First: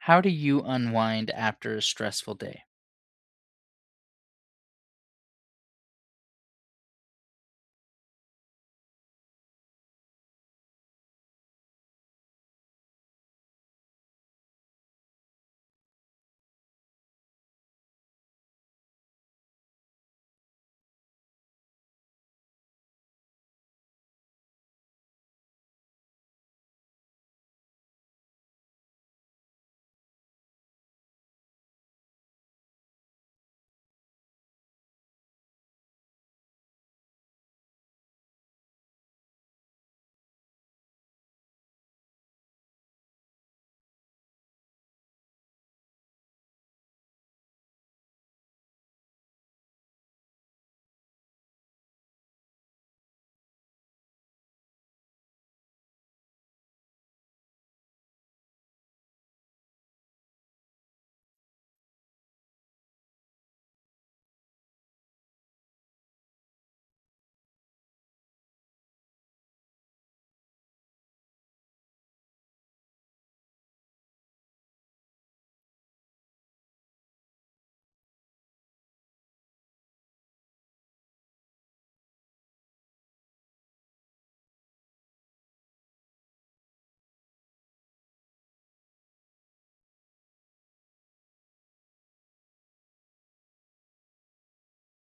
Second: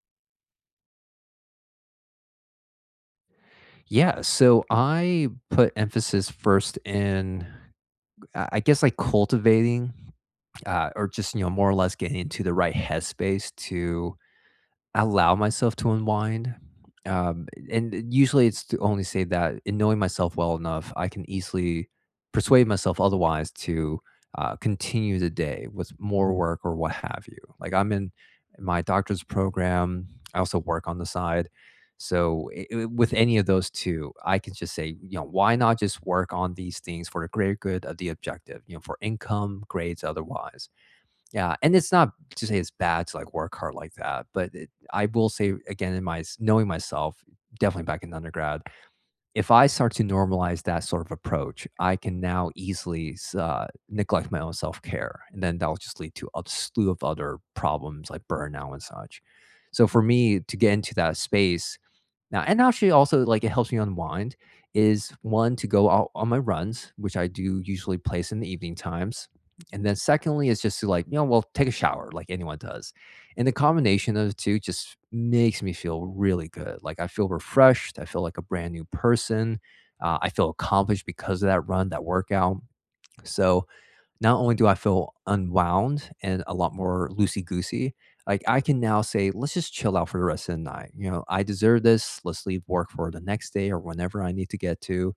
How do you unwind after a stressful day? Yeah, so I put emphasis first in, I guess, like cultivating, or just you know, more or less getting into the right headspace to allow myself to unwind. And usually it's to only say that in knowing myself well enough, I can easily persuade myself otherwise to continue the day with more work or what have you. Like I'm in my doctor's program, I also work on the side. So with any of those two, I can just say, you know, why not just work on these things for the greater good of the objective, you know, for income, grades, otherwise. Yeah, and it's not to say it's bad to, like, work hard like that, but it I will say again in my s knowing myself, definitely back in undergrad, if I start to normalize that sort of approach, I can now easily s neglect my own self-care, and then that'll just lead to a slew of other problems like burnout and such. So for me to get into that space, now, and actually also like it helps me unwind is one to go out on my runs, which I do usually place in the evening times. And then secondly is just to like, you know, well, take a shower like anyone does. And the combination of the two just makes me feel really good. Like I feel refreshed, I feel like a brand new person. I feel accomplished because of that run, that workout. So not only do I feel unwound and a lot more loosey goosey, like I can now say, let's just chill out for the rest of the night. You know, I deserve this. Let's leave work for the next day or whenever I need to get to.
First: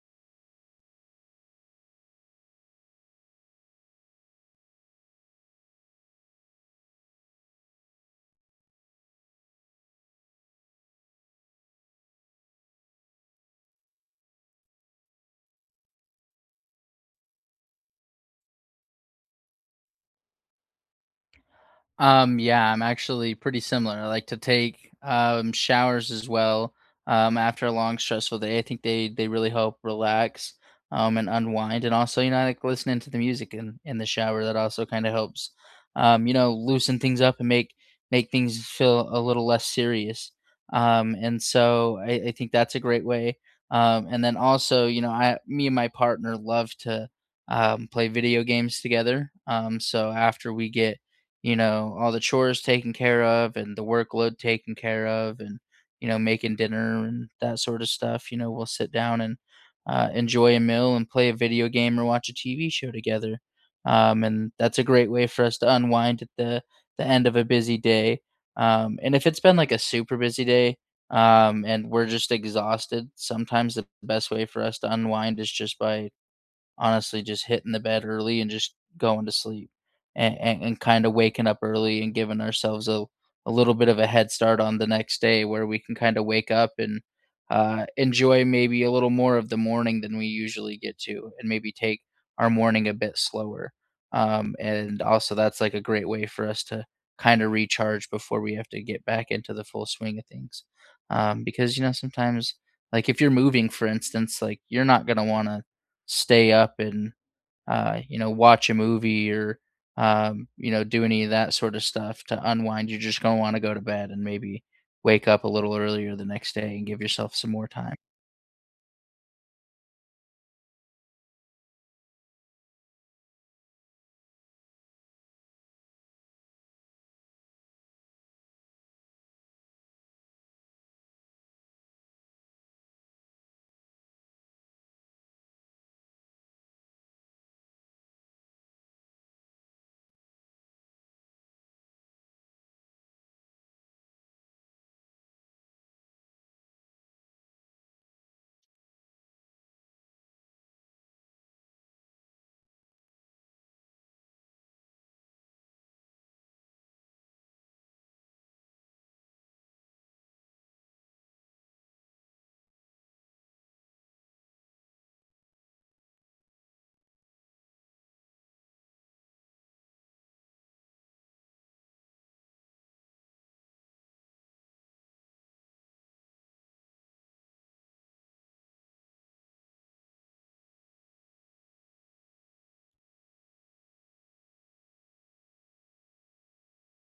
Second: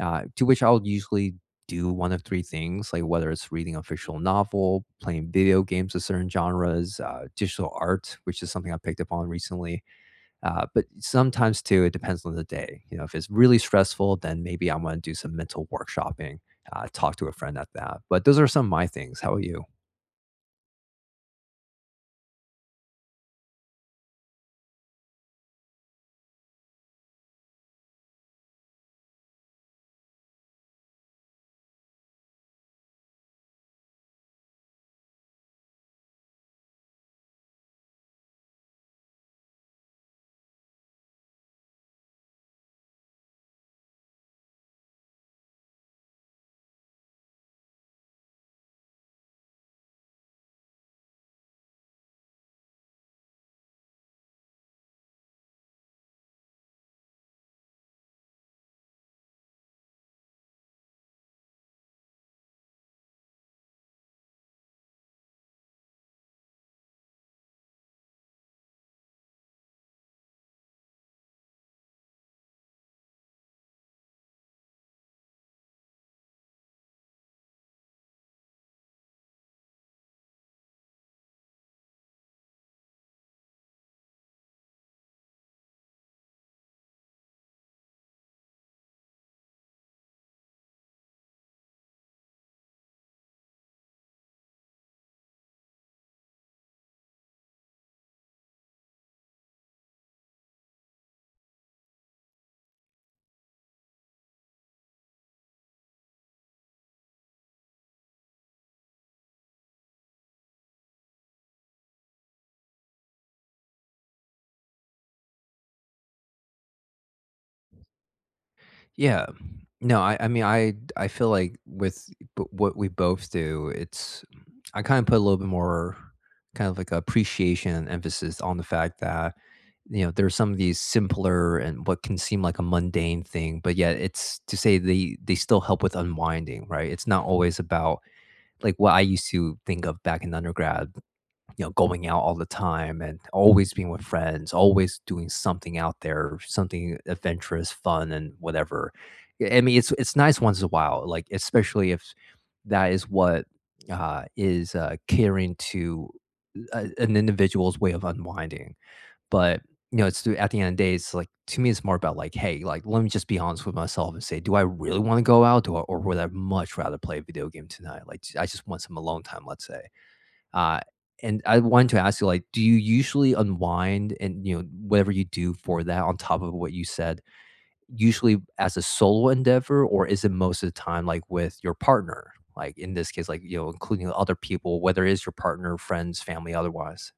To which I'll usually do one of three things, like whether it's reading a fictional novel, playing video games of certain genres, digital art, which is something I picked up on recently, but sometimes too, it depends on the day. You know, if it's really stressful, then maybe I want to do some mental workshopping, talk to a friend at that. But those are some of my things. How are you? Yeah, I'm actually pretty similar. I like to take showers as well after a long, stressful day. I think they really help relax, and unwind, and also, you know, I like listening to the music in the shower. That also kind of helps, you know, loosen things up and make make things feel a little less serious. And so I think that's a great way. And then also, you know, I me and my partner love to, play video games together. So after we get, you know, all the chores taken care of and the workload taken care of and, you know, making dinner and that sort of stuff, you know, we'll sit down and enjoy a meal and play a video game or watch a TV show together. And that's a great way for us to unwind at the end of a busy day. And if it's been like a super busy day, and we're just exhausted, sometimes the best way for us to unwind is just by honestly just hitting the bed early and just going to sleep and kind of waking up early and giving ourselves a little bit of a head start on the next day where we can kind of wake up and enjoy maybe a little more of the morning than we usually get to, and maybe take our morning a bit slower. And also, that's like a great way for us to kind of recharge before we have to get back into the full swing of things. Because, you know, sometimes, like if you're moving, for instance, like you're not going to want to stay up and, you know, watch a movie or, you know, do any of that sort of stuff to unwind. You're just going to want to go to bed and maybe wake up a little earlier the next day and give yourself some more time. Yeah. No, I mean, I feel like with what we both do, it's, I kind of put a little bit more kind of like appreciation and emphasis on the fact that, you know, there's some of these simpler and what can seem like a mundane thing, but yet it's to say they still help with unwinding, right? It's not always about, like what I used to think of back in undergrad, you know, going out all the time and always being with friends, always doing something out there, something adventurous, fun, and whatever. Yeah, I mean, it's nice once in a while, like especially if that is what is catering to an individual's way of unwinding. But, you know, it's at the end of the day, it's like to me, it's more about like, hey, like, let me just be honest with myself and say, do I really want to go out, do I, or would I much rather play a video game tonight? Like, I just want some alone time, let's say. Uh, and I wanted to ask you, like, do you usually unwind and you know whatever you do for that on top of what you said, usually as a solo endeavor, or is it most of the time like with your partner? Like in this case, like you know, including other people, whether it is your partner, friends, family, otherwise.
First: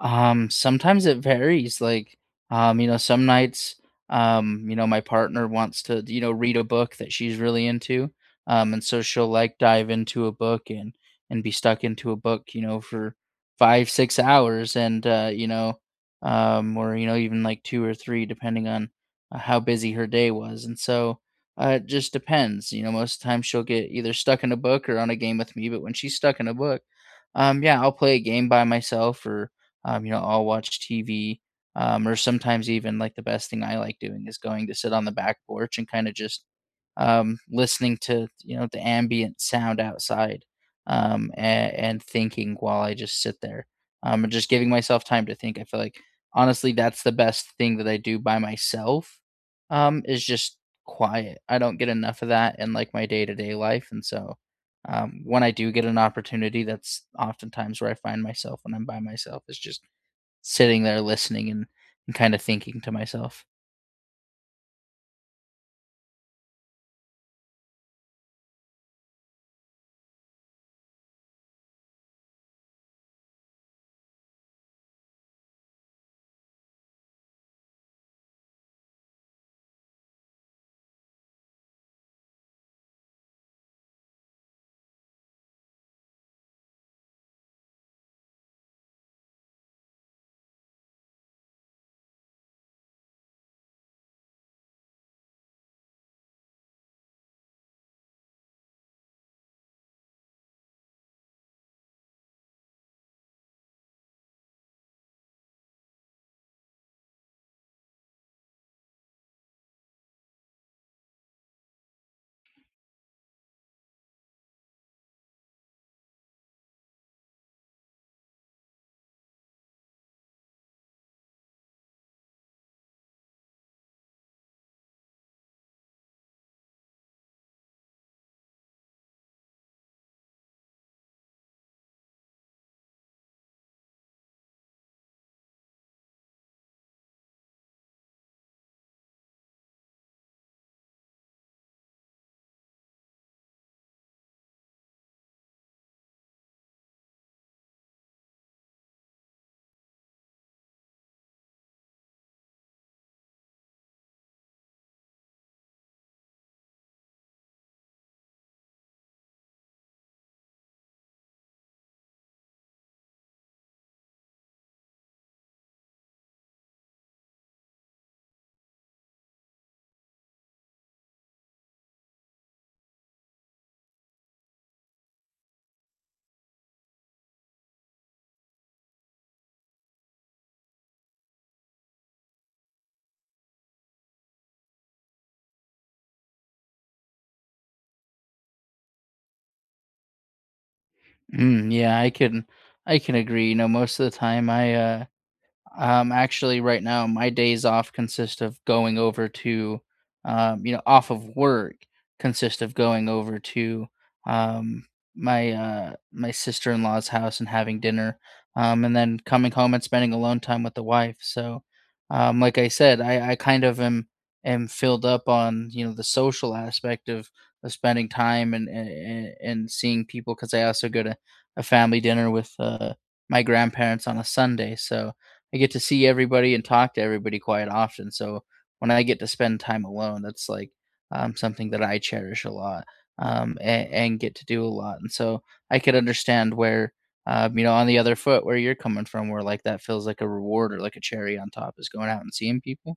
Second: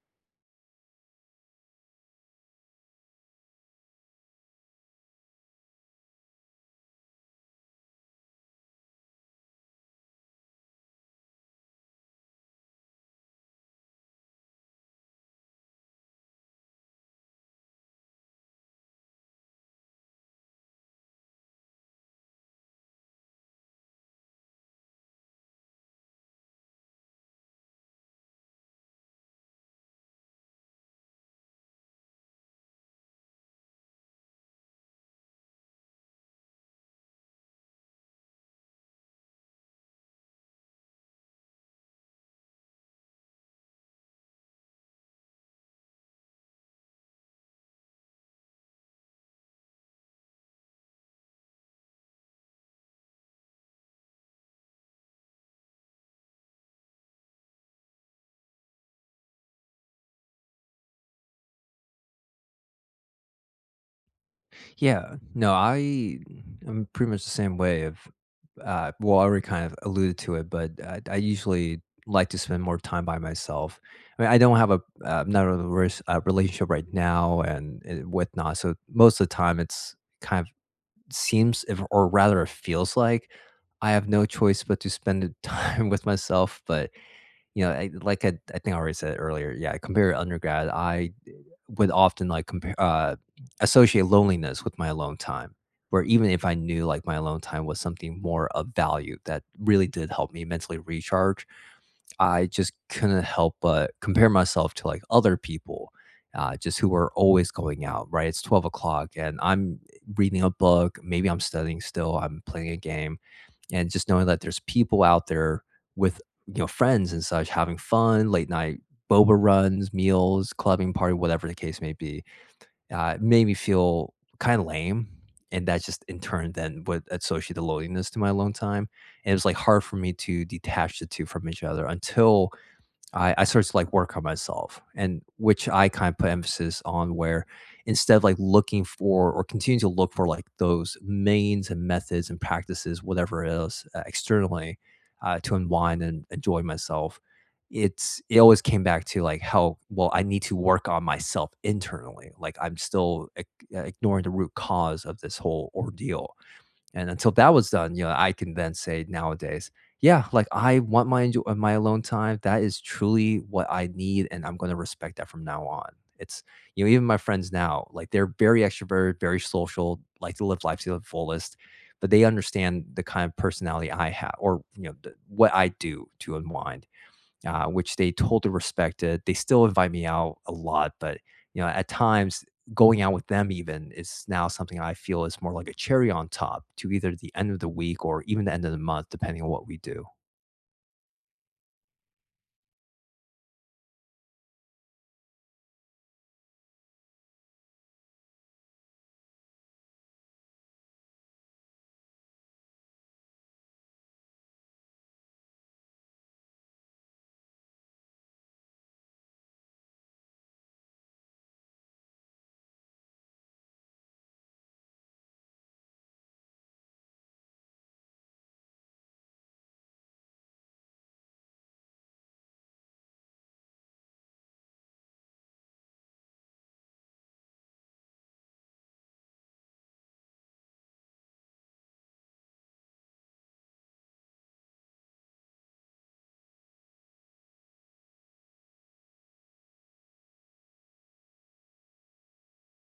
Sometimes it varies, like, you know, some nights, you know, my partner wants to, you know, read a book that she's really into. And so she'll like dive into a book and be stuck into a book, you know, for five, 6 hours, and or, you know, even like two or three, depending on how busy her day was. And so it just depends. You know, most times she'll get either stuck in a book or on a game with me, but when she's stuck in a book, yeah, I'll play a game by myself or, you know, I'll watch TV, or sometimes even like the best thing I like doing is going to sit on the back porch and kind of just listening to, you know, the ambient sound outside, and thinking while I just sit there, and just giving myself time to think. I feel like honestly, that's the best thing that I do by myself, is just quiet. I don't get enough of that in like my day to day life, and so when I do get an opportunity, that's oftentimes where I find myself when I'm by myself, is just sitting there listening and kind of thinking to myself. Yeah. No, I'm pretty much the same way of well, I already kind of alluded to it, but I usually like to spend more time by myself. I mean, I don't have a not a relationship right now and whatnot, so most of the time it's kind of seems, if, or rather, it feels like I have no choice but to spend the time with myself. But you know, I think I already said earlier, yeah, compared to undergrad, I would often like compare associate loneliness with my alone time. Where even if I knew like my alone time was something more of value that really did help me mentally recharge, I just couldn't help but compare myself to like other people, just who were always going out. Right, it's 12 o'clock, and I'm reading a book. Maybe I'm studying still. I'm playing a game, and just knowing that there's people out there with you know friends and such having fun, late night boba runs, meals, clubbing party, whatever the case may be. It made me feel kind of lame, and that just in turn then would associate the loneliness to my alone time, and it was, like, hard for me to detach the 2 from each other until I started to like work on myself and which I kind of put emphasis on where instead of like looking for or continuing to look for like those means and methods and practices, whatever it is externally to unwind and enjoy myself, it always came back to like how well I need to work on myself internally. Like I'm still ignoring the root cause of this whole ordeal and until that was done, you know, I can then say nowadays, yeah, like I want my my alone time. That is truly what I need, and I'm going to respect that from now on. It's you know, even my friends now, like they're very extroverted, very social, like to live life to the fullest, but they understand the kind of personality I have, or you know, the, what I do to unwind which they totally respected. They still invite me out a lot, but you know, at times going out with them even is now something I feel is more like a cherry on top to either the end of the week or even the end of the month, depending on what we do. Mm, yeah, I can agree. You know, most of the time I actually, right now, my days off consist of going over to, you know, off of work, consist of going over to, um, my my sister in law's house and having dinner, and then coming home and spending alone time with the wife. So, like I said, I kind of am filled up on, you know, the social aspect of spending time and seeing people, because I also go to a family dinner with my grandparents on a Sunday. So I get to see everybody and talk to everybody quite often. So when I get to spend time alone, that's like something that I cherish a lot, and get to do a lot. And so I could understand where, you know, on the other foot, where you're coming from, where like that feels like a reward or like a cherry on top is going out and seeing people.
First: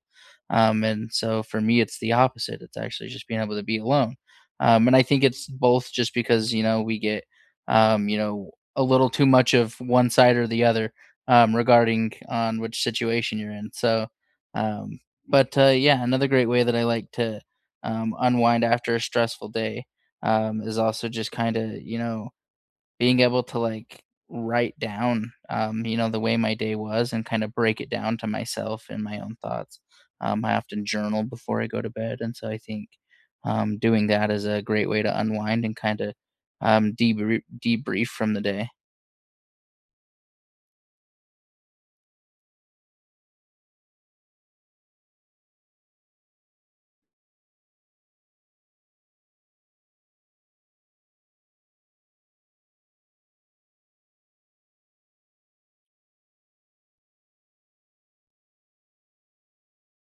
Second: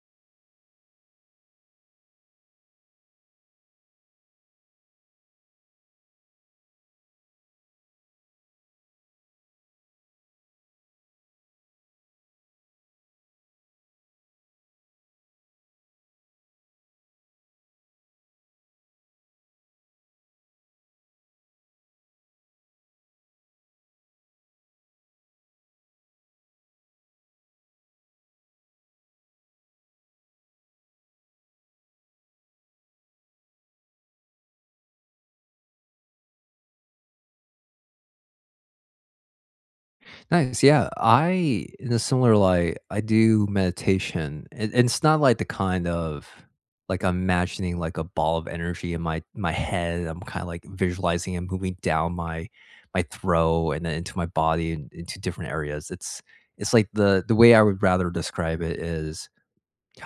And so for me, it's the opposite. It's actually just being able to be alone. And I think it's both just because, you know, we get, you know, a little too much of one side or the other, regarding on which situation you're in. So, um, but yeah, another great way that I like to, unwind after a stressful day, is also just kind of, you know, being able to like write down, you know, the way my day was and kind of break it down to myself and my own thoughts. I often journal before I go to bed, and so I think doing that is a great way to unwind and kind of debrief debrief from the day. Nice. Yeah. I, in a similar light, I do meditation. And it's not like the kind of like I'm imagining like a ball of energy in my head. I'm kind of like visualizing and moving down my throat and then into my body and into different areas. It's like the way I would rather describe it is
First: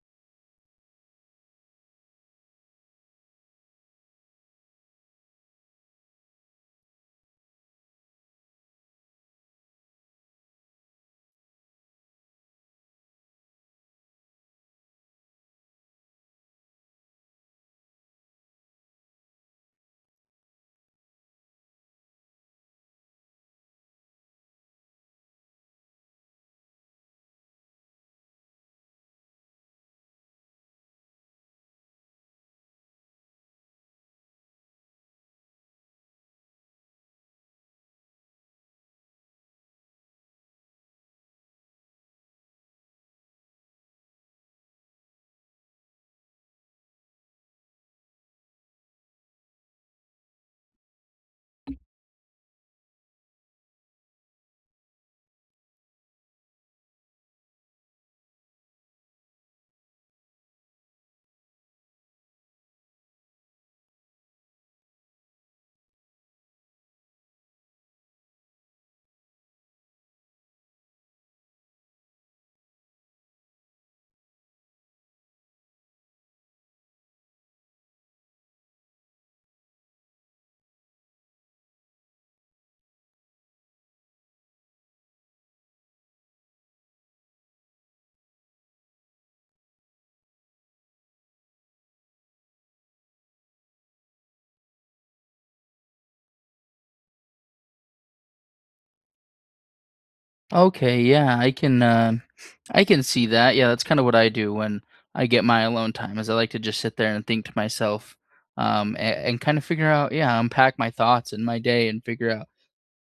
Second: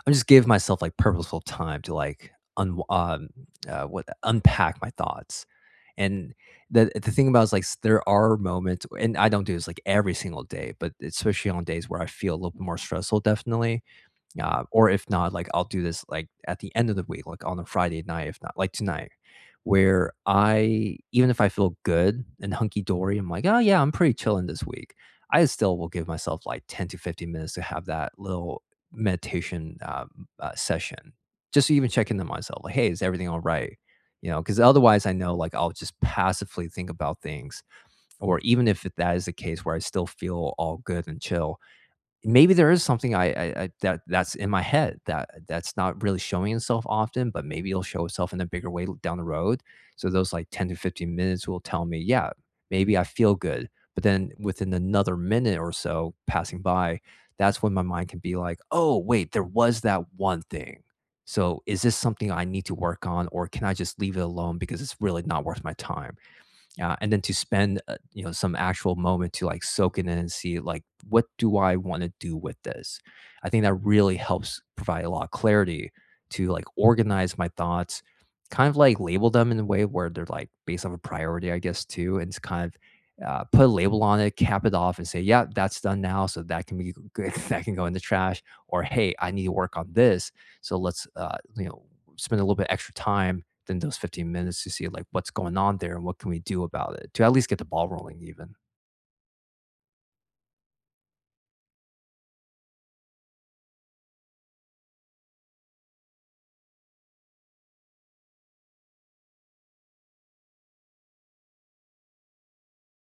I'm just give myself like purposeful time to like un what unpack my thoughts and the thing about it is, like, s there are moments and I don't do this, like, every single day, but especially on days where I feel a little bit more stressful, definitely, or if not, like I'll do this like at the end of the week, like on a Friday night, if not like tonight, where I even if I feel good and hunky dory, I'm like, oh yeah, I'm pretty chilling this week. I still will give myself like 10 to 15 minutes to have that little meditation session, just to even check in myself, like, hey, is everything all right? You know, because otherwise I know like I'll just passively think about things, or even if that is the case where I still feel all good and chill, maybe there is something I that that's in my head that that's not really showing itself often, but maybe it'll show itself in a bigger way down the road. So those, like, 10 to 15 minutes will tell me, "Yeah, maybe I feel good." But then within another minute or so passing by, that's when my mind can be like, "Oh, wait, there was that one thing. So is this something I need to work on, or can I just leave it alone because it's really not worth my time?" And then to spend you know some actual moment to like soak it in and see like what do I want to do with this. I think that really helps provide a lot of clarity to like organize my thoughts, kind of like label them in a way where they're like based off a priority I guess too, and it's kind of put a label on it, cap it off and say yeah that's done now so that can be that can go in the trash, or hey I need to work on this, so let's you know spend a little bit extra time than those 15 minutes to see, like, what's going on there and what can we do about it to at least get the ball rolling even. Okay, yeah, I can see that. Yeah, that's kind of what I do when I get my alone time, is I like to just sit there and think to myself, and kind of figure out, yeah, unpack my thoughts and my day and figure out,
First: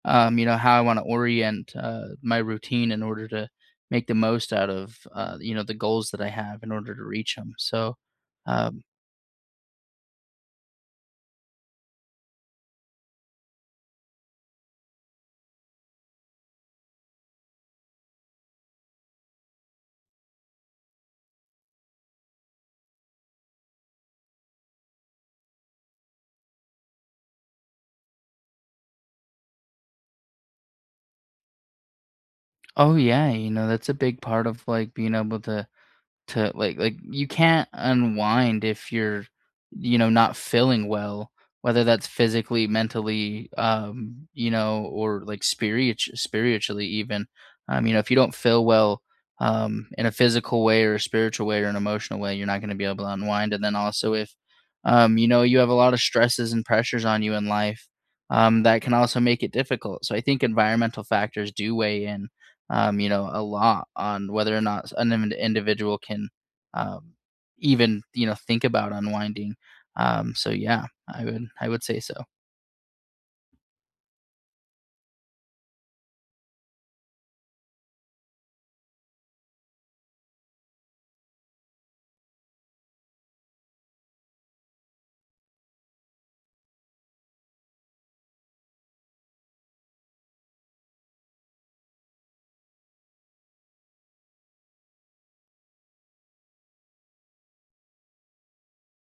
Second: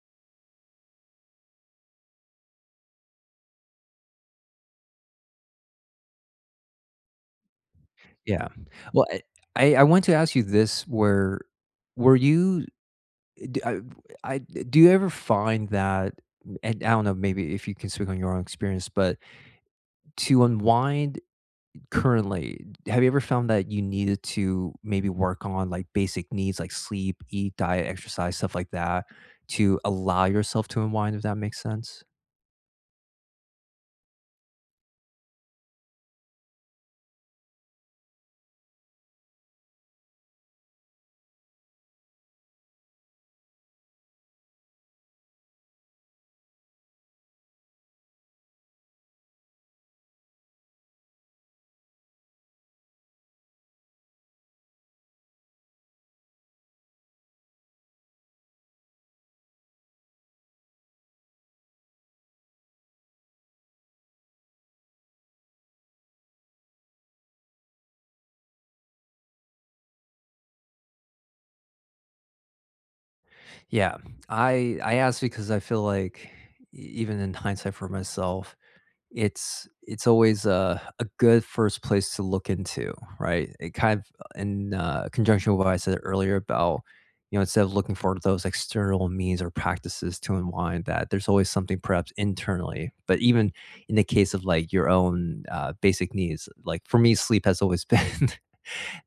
you know, how I want to orient my routine in order to make the most out of, you know, the goals that I have in order to reach them. So, Yeah. um, Well, I want to ask you this, where were you d I do you ever find that, and I don't know, maybe if you can speak on your own experience, but to unwind currently, have you ever found that you needed to maybe work on, like, basic needs like sleep, eat, diet, exercise, stuff like that to allow yourself to unwind, if that makes sense? oh yeah, you know, that's a big part of like being able to like you can't unwind if you're, you know, not feeling well, whether that's physically, mentally, you know, or like spirit spiritually even. You know, if you don't feel well in a physical way or a spiritual way or an emotional way, you're not going to be able to unwind. And then also if, you know, you have a lot of stresses and pressures on you in life, that can also make it difficult. So I think environmental factors do weigh in, you know, a lot on whether or not an in- individual can um, even, you know, think about unwinding. So yeah, I would say so. Yeah. I ask because I feel like e even in hindsight for myself, it's always a good first place to look into, right? It kind of in, conjunction with what I said earlier about, you know, instead of looking for those external means or practices to unwind that, there's always something perhaps internally. But even in the case of, like, your own, basic needs, like, for me, sleep has always been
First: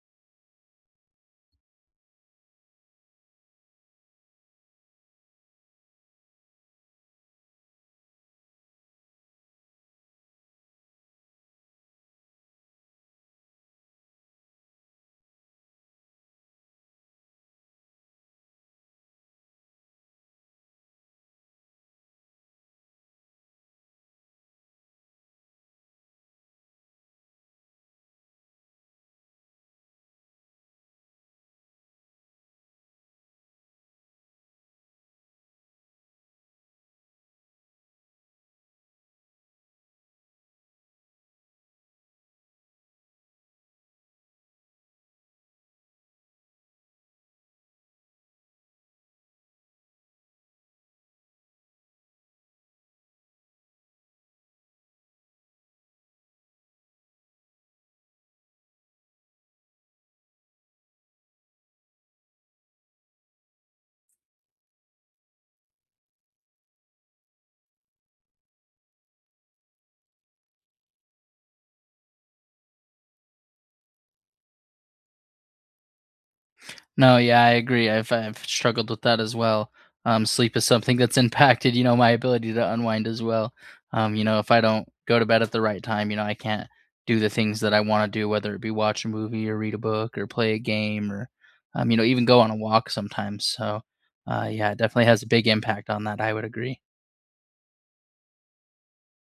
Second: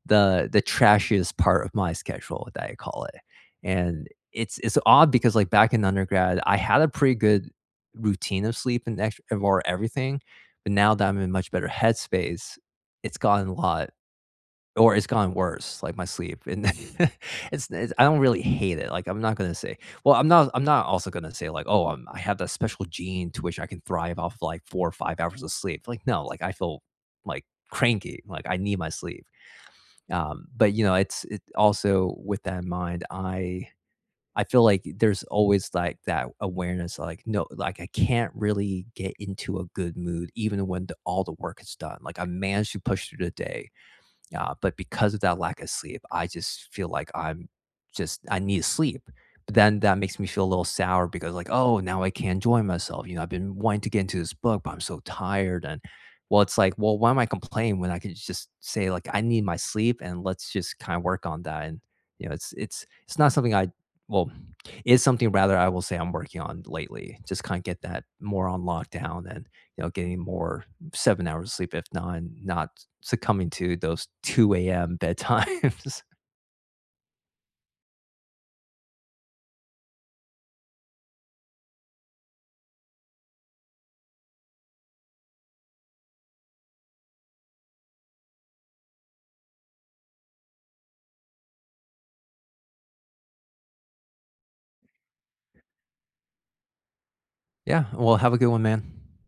the trashiest part of my schedule that I call it. And it's odd because like back in undergrad, I had a pretty good routine of sleep or everything, but now that I'm in much better headspace, it's gotten a lot or it's gotten worse, like my sleep. And it's I don't really hate it. Like I'm not gonna say, well, I'm not also gonna say like, I have that special gene to which I can thrive off like 4 or 5 hours of sleep. Like no, like I feel like cranky. Like I need my sleep. But, you know, it's it also with that in mind, I feel like there's always, like, that awareness, like, no, like, I can't really get into a good mood even when the all the work is done. Like, I managed to push through the day. But because of that lack of sleep, I just feel like I need sleep. But then that makes me feel a little sour because like, oh, now I can't enjoy myself. You know, I've been wanting to get into this book, but I'm so tired. And well, it's like, well, why am I complaining when I can just say like I need my sleep and let's just kind of work on that. And you know, it's not something I well, it's something rather I will say I'm working on lately. Just kind of get that more on lockdown and you know, getting more 7 hours of sleep, if not, not succumbing to those 2 a.m. bedtimes. No, yeah, I agree. I've struggled with that as well. Sleep is something that's impacted, you know, my ability to unwind as well. You know, if I don't go to bed at the right time, you know, I can't do the things that I want to do, whether it be watch a movie or read a book or play a game or, you know, even go on a walk sometimes. So, yeah, it definitely has a big impact on that. I would agree. Yeah, well, have a good one, man.